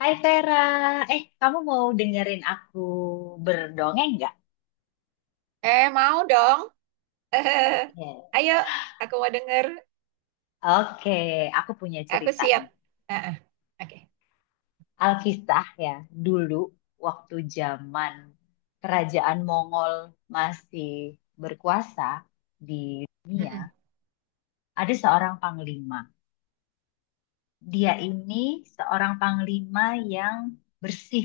Hai Vera, kamu mau dengerin aku berdongeng nggak? Mau dong. Iya. Ayo, aku mau denger. Oke, aku punya Aku cerita siap. nih. Ah, ah, oke. Alkisah ya, dulu waktu zaman kerajaan Mongol masih berkuasa di Mm-mm. dunia, ada seorang panglima. Dia ini seorang panglima yang bersih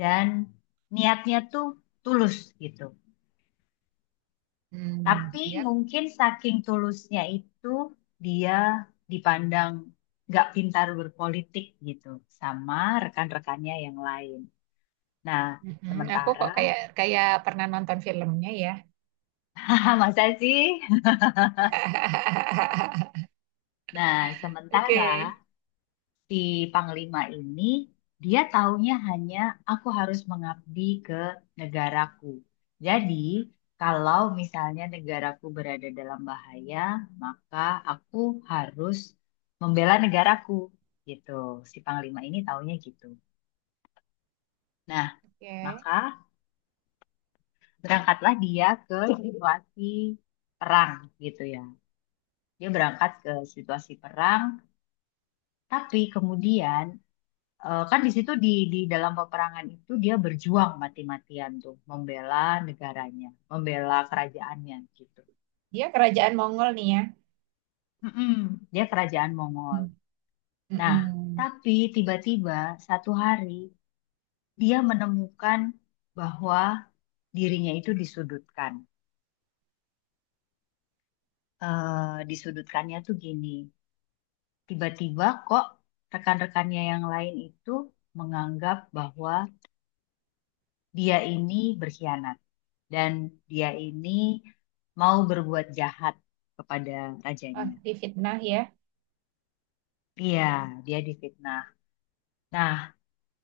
dan niatnya tuh tulus gitu. Hmm, Tapi yap. mungkin saking tulusnya itu dia dipandang nggak pintar berpolitik gitu sama rekan-rekannya yang lain. Nah, Mm-mm. Aku sementara, kok kayak kayak pernah nonton filmnya ya. masa sih? Nah, sementara Oke. si Panglima ini dia taunya hanya aku harus mengabdi ke negaraku. Jadi, kalau misalnya negaraku berada dalam bahaya, maka aku harus membela negaraku gitu. Si Panglima ini taunya gitu. Nah, Oke. maka berangkatlah dia ke situasi perang gitu ya. Dia berangkat ke situasi perang, tapi kemudian Eh, kan di situ di dalam peperangan itu dia berjuang mati-matian tuh membela negaranya, membela kerajaannya gitu. Dia kerajaan Mongol nih ya. Mm-mm. Dia kerajaan Mongol. Hmm. Nah, Mm-mm. tapi tiba-tiba satu hari dia menemukan bahwa dirinya itu disudutkan. Eh, disudutkannya tuh gini, tiba-tiba kok rekan-rekannya yang lain itu menganggap bahwa dia ini berkhianat, dan dia ini mau berbuat jahat kepada Oh, rajanya difitnah gitu. ya. Iya, dia difitnah. Nah,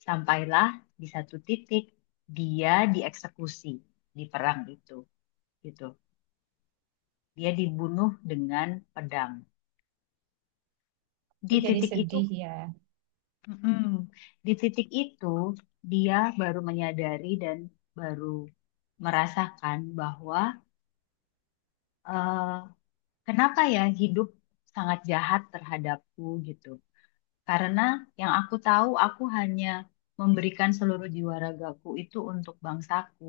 sampailah di satu titik dia dieksekusi di perang itu gitu. Dia dibunuh dengan pedang. Aku Di jadi titik itu, sedih ya. mm-mm, di titik itu dia baru menyadari dan baru merasakan bahwa eh, kenapa ya hidup sangat jahat terhadapku gitu. Karena yang aku tahu, aku hanya memberikan seluruh jiwa ragaku itu untuk bangsaku.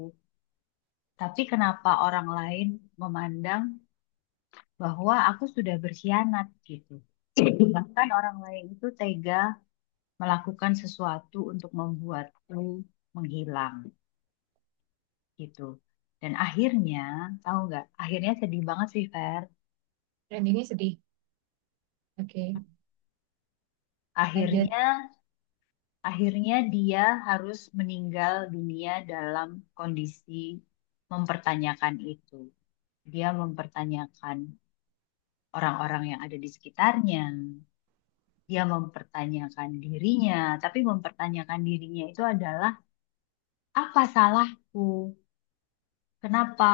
Tapi kenapa orang lain memandang bahwa aku sudah berkhianat gitu? Bahkan orang lain itu tega melakukan sesuatu untuk membuatku menghilang gitu. Dan akhirnya, tahu nggak? Akhirnya sedih banget sih, Fer. Dan ini sedih. Oke, lanjut. Akhirnya Akhirnya dia harus meninggal dunia dalam kondisi mempertanyakan itu. Dia mempertanyakan orang-orang yang ada di sekitarnya. Dia mempertanyakan dirinya, tapi mempertanyakan dirinya itu adalah apa salahku? Kenapa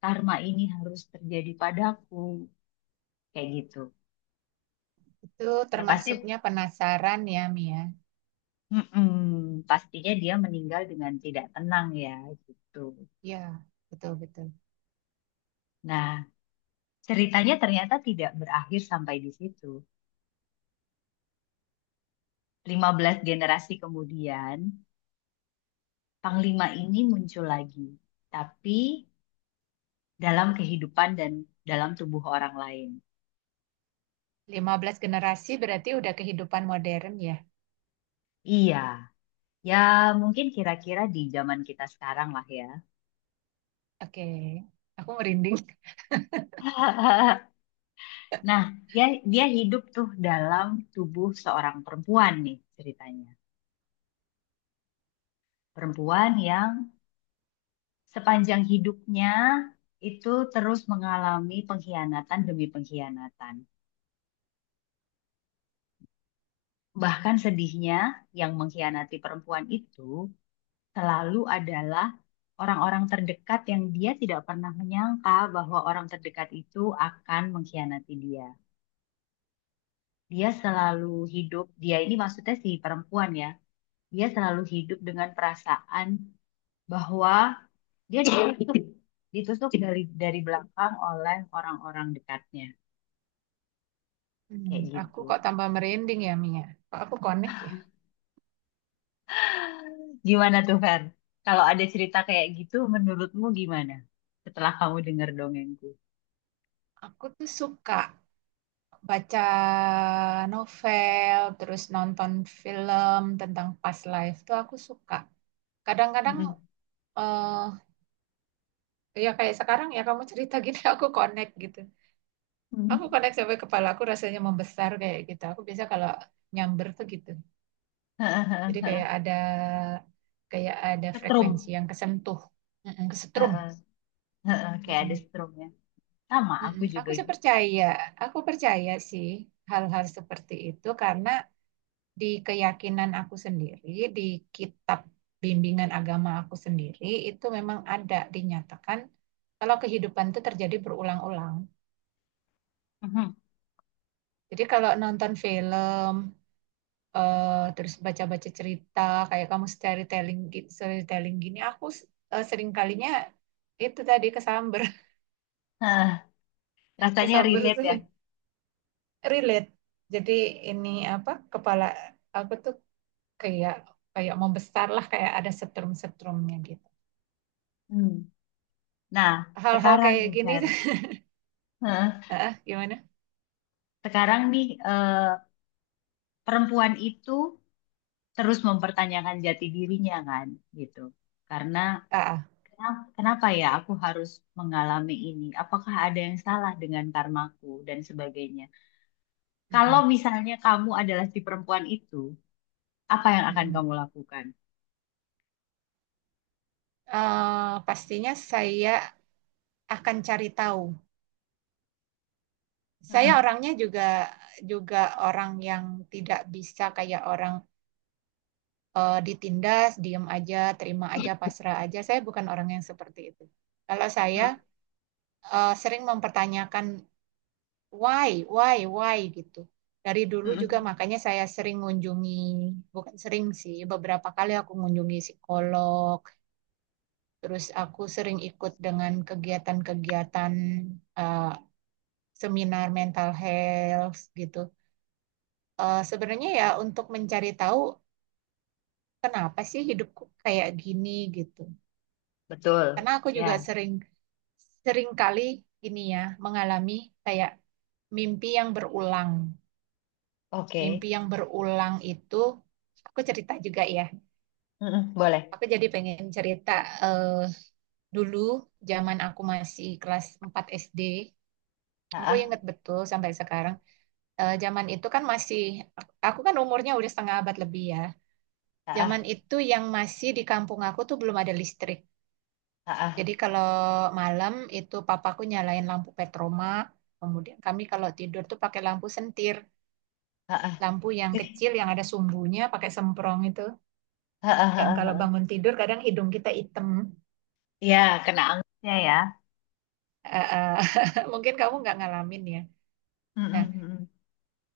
karma ini harus terjadi padaku? Kayak gitu. Itu Ya pasti, termasuknya penasaran ya, Mia. mm-mm, pastinya dia meninggal dengan tidak tenang ya gitu. Ya, betul-betul. Nah, ceritanya ternyata tidak berakhir sampai di situ. 15 generasi kemudian, Panglima ini muncul lagi, tapi dalam kehidupan dan dalam tubuh orang lain. 15 generasi berarti udah kehidupan modern ya. Iya, ya mungkin kira-kira di zaman kita sekarang lah ya. Oke, aku merinding. Nah, dia, dia hidup tuh dalam tubuh seorang perempuan nih ceritanya. Perempuan yang sepanjang hidupnya itu terus mengalami pengkhianatan demi pengkhianatan. Bahkan sedihnya, yang mengkhianati perempuan itu selalu adalah orang-orang terdekat yang dia tidak pernah menyangka bahwa orang terdekat itu akan mengkhianati dia. Dia selalu hidup, dia ini maksudnya si perempuan ya, dia selalu hidup dengan perasaan bahwa dia ditusuk, ditusuk dari belakang oleh orang-orang dekatnya, Hmm, kayak aku gitu. kok tambah merinding ya, Mia. Kok aku connect ya? Gimana tuh, Fer? Kalau ada cerita kayak gitu, menurutmu gimana? Setelah kamu dengar dongengku. Aku tuh suka baca novel, terus nonton film tentang past life tuh aku suka. Kadang-kadang Mm-mm. eh ya kayak sekarang ya kamu cerita gini aku connect gitu. Aku Mm. connect sampai kepala aku rasanya membesar kayak gitu. Aku biasa kalau nyamber tuh gitu. Jadi kayak ada Setrum. frekuensi yang kesentuh, mm-mm, kesetrum. Heeh, heeh, kayak ada Mm-mm, setrumnya. Sama, aku mm-mm. juga Aku sih gitu. percaya, aku percaya sih hal-hal seperti itu karena di keyakinan aku sendiri, di kitab bimbingan agama aku sendiri itu memang ada dinyatakan kalau kehidupan itu terjadi berulang-ulang. Mhm. Jadi kalau nonton film terus baca-baca cerita kayak kamu storytelling gitu storytelling gini aku sering kalinya itu tadi kesamber. Heeh, rasanya Kesamber tuh relate ya. relate, jadi ini apa kepala aku tuh kayak kayak mau besar lah kayak ada setrum-setrumnya gitu Hmm. Nah, hal-hal sekarang nih, kayak gini. Fer. Heeh, Ah gimana, sekarang nih, perempuan itu terus mempertanyakan jati dirinya kan, gitu. Karena ah ah. Kenapa ya aku harus mengalami ini? Apakah ada yang salah dengan karmaku dan sebagainya? Kalau Mm-mm. misalnya kamu adalah si perempuan itu, apa yang akan Mm-mm. kamu lakukan? Pastinya saya akan cari tahu. Saya Mm-mm. orangnya juga juga orang yang tidak bisa kayak orang ditindas, diem aja, terima aja, pasrah aja. Saya bukan orang yang seperti itu. Kalau saya Mm-mm. Sering mempertanyakan why, why, why gitu. Dari dulu juga Mm-mm. makanya saya sering mengunjungi, bukan sering sih, beberapa kali aku mengunjungi psikolog, terus aku sering ikut dengan kegiatan-kegiatan eh, seminar mental health gitu. Eh, sebenarnya ya untuk mencari tahu kenapa sih hidupku kayak gini gitu. Betul. Karena aku juga Ya. sering seringkali ini ya mengalami kayak mimpi yang berulang. Oke. Mimpi yang berulang itu aku cerita juga ya. Mm-mm. Boleh. Aku jadi pengen cerita eh, dulu zaman aku masih kelas 4 SD. Ah, Aku ah, inget betul sampai sekarang. Eh, zaman itu kan masih aku kan umurnya udah setengah abad lebih ya. Zaman ah, itu yang masih di kampung aku tuh belum ada listrik. ah, Jadi kalau malam itu papaku nyalain lampu petroma, kemudian kami kalau tidur tuh pakai lampu sentir, ah, lampu yang kecil yang ada sumbunya, pakai semprong itu, yang kalau ah. bangun tidur kadang hidung kita hitam. Ya kena angstnya ya. Eh, eh, mungkin kamu nggak ngalamin ya. Nah, Mm-mm. Mm-mm.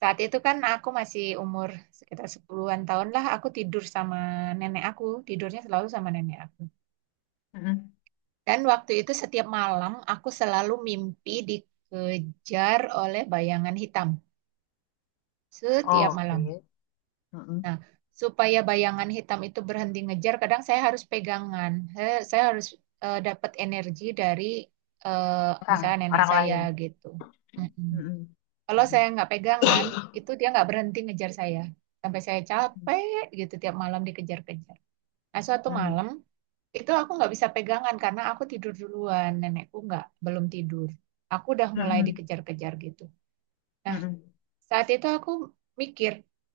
saat itu kan aku masih umur sekitar sepuluhan an tahun lah, aku tidur sama nenek aku, tidurnya selalu sama nenek aku. Mm-mm. Dan waktu itu setiap malam aku selalu mimpi dikejar oleh bayangan hitam setiap malam. Oke. Mm-mm. Nah, supaya bayangan hitam itu berhenti ngejar, kadang saya harus pegangan. Saya harus dapat energi dari Orang, misalnya nenek orang saya lain. gitu. Mm-mm. Mm-mm. Kalau Mm-mm. saya nggak pegangan, itu dia nggak berhenti ngejar saya. Sampai saya capek gitu tiap malam dikejar-kejar. Nah, suatu Mm-mm. malam itu aku nggak bisa pegangan karena aku tidur duluan. Nenekku nggak, belum tidur. Aku udah mulai Mm-mm. dikejar-kejar gitu. Nah, Mm-mm. saat itu aku mikir,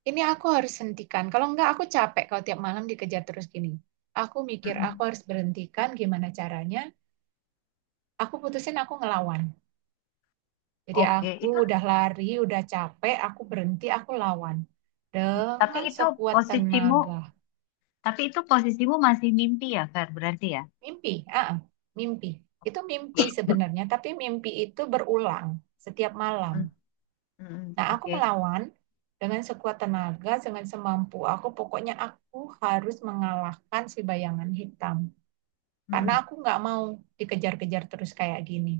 ini aku harus hentikan. Kalau enggak, aku capek kalau tiap malam dikejar terus gini. Aku mikir, aku Mm-mm. harus berhentikan gimana caranya. Aku putusin aku ngelawan. Jadi Oke, aku itu, udah lari, udah capek, aku berhenti, aku lawan. tapi Dengan itu sekuat posisimu, tenaga. tapi itu posisimu masih mimpi ya, Fer, berarti ya? Mimpi, ah, ah, mimpi. Itu mimpi sebenarnya, tapi mimpi itu berulang setiap malam. Mm-mm. Mm-mm. Nah, aku Oke. melawan dengan sekuat tenaga, dengan semampu aku. Pokoknya aku harus mengalahkan si bayangan hitam. Karena Mm-mm. aku nggak mau dikejar-kejar terus kayak gini.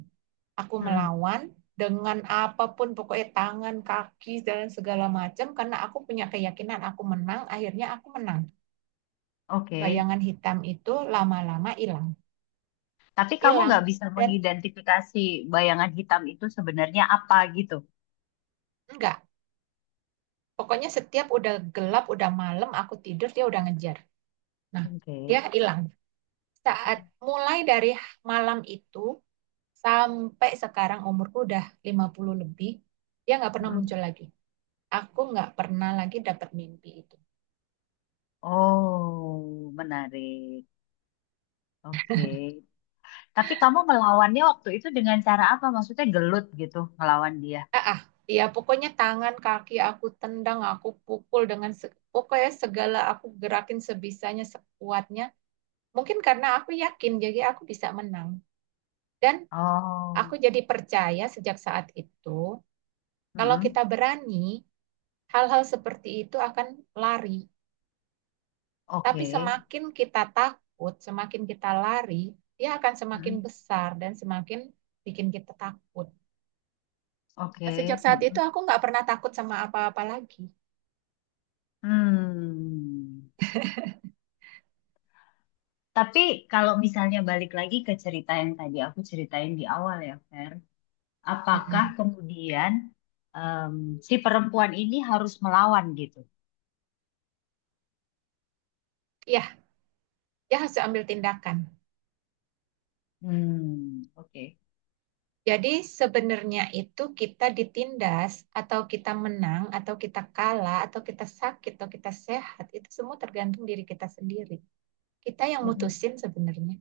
Aku Mm-mm. melawan dengan apapun, pokoknya tangan, kaki, dan segala macam. Karena aku punya keyakinan aku menang, akhirnya aku menang. Oke. Bayangan hitam itu lama-lama hilang. Tapi kamu Hilang. nggak bisa Dan mengidentifikasi bayangan hitam itu sebenarnya apa gitu? enggak. Pokoknya setiap udah gelap, udah malam, aku tidur, dia udah ngejar. Nah, Oke. dia hilang. Saat mulai dari malam itu sampai sekarang umurku udah 50 lebih, dia nggak pernah Mm-mm. muncul lagi. Aku nggak pernah lagi dapat mimpi itu. Oh, menarik. Oke. Tapi kamu melawannya waktu itu dengan cara apa? Maksudnya gelut gitu, melawan dia? Ah, ah, ya pokoknya tangan, kaki aku tendang, aku pukul dengan se- pokoknya segala aku gerakin sebisanya, sekuatnya. Mungkin karena aku yakin jadi aku bisa menang. Dan aku Oh. jadi percaya sejak saat itu, kalau Mm-mm. kita berani, hal-hal seperti itu akan lari. Tapi Oke. semakin kita takut, semakin kita lari, dia akan semakin Mm-mm. besar dan semakin bikin kita takut. Nah, sejak Oke. saat itu Mm-mm. aku nggak pernah takut sama apa-apa lagi. Hmm. Tapi kalau misalnya balik lagi ke cerita yang tadi aku ceritain di awal ya, Fer, apakah Mm-mm. kemudian em, si perempuan ini harus melawan gitu? Ya, dia harus ambil tindakan. Hmm, oke. Jadi sebenarnya itu kita ditindas atau kita menang atau kita kalah atau kita sakit atau kita sehat itu semua tergantung diri kita sendiri. Kita yang Mm-mm. mutusin sebenarnya.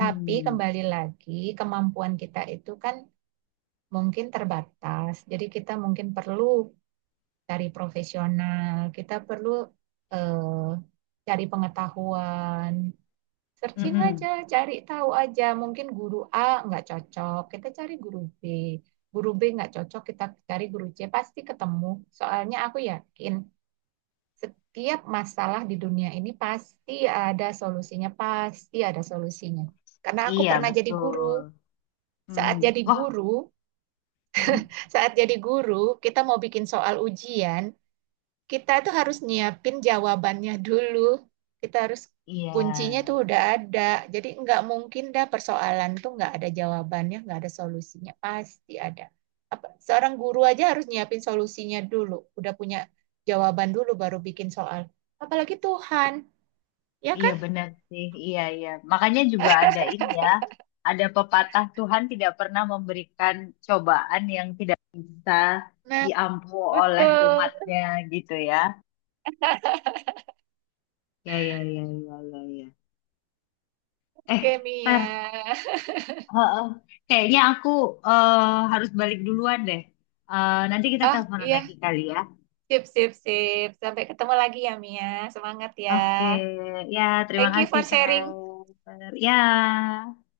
Tapi kembali lagi kemampuan kita itu kan mungkin terbatas. Jadi kita mungkin perlu cari profesional, kita perlu eh, cari pengetahuan, searching aja, Mm-mm. cari tahu aja. Mungkin guru A nggak cocok, kita cari guru B. Guru B nggak cocok, kita cari guru C, pasti ketemu. Soalnya aku yakin setiap masalah di dunia ini pasti ada solusinya, pasti ada solusinya. Karena aku Iya, pernah jadi betul. guru. Hmm. Saat jadi Wah. guru, Hmm. Saat jadi guru, kita mau bikin soal ujian, kita tuh harus nyiapin jawabannya dulu. Kita harus Iya. kuncinya tuh udah ada. Jadi nggak mungkin dah persoalan tuh nggak ada jawabannya, nggak ada solusinya. Pasti ada. Apa, seorang guru aja harus nyiapin solusinya dulu. Udah punya jawaban dulu baru bikin soal. Apalagi Tuhan, ya Iya kan? benar sih, iya iya. Makanya juga ada ini ya, ada pepatah Tuhan tidak pernah memberikan cobaan yang tidak bisa Nah, diampu oleh betul, umatnya gitu ya. Ya ya ya ya ya ya. Eh, ntar, Kemia. heeh. Kayaknya aku harus balik duluan deh. Eh, nanti kita teleponan Iya, lagi kali ya. sip, sip, sip. Sampai ketemu lagi ya, Mia. Semangat ya. Oke, ya terima Thank you kasih for saya. sharing Ya.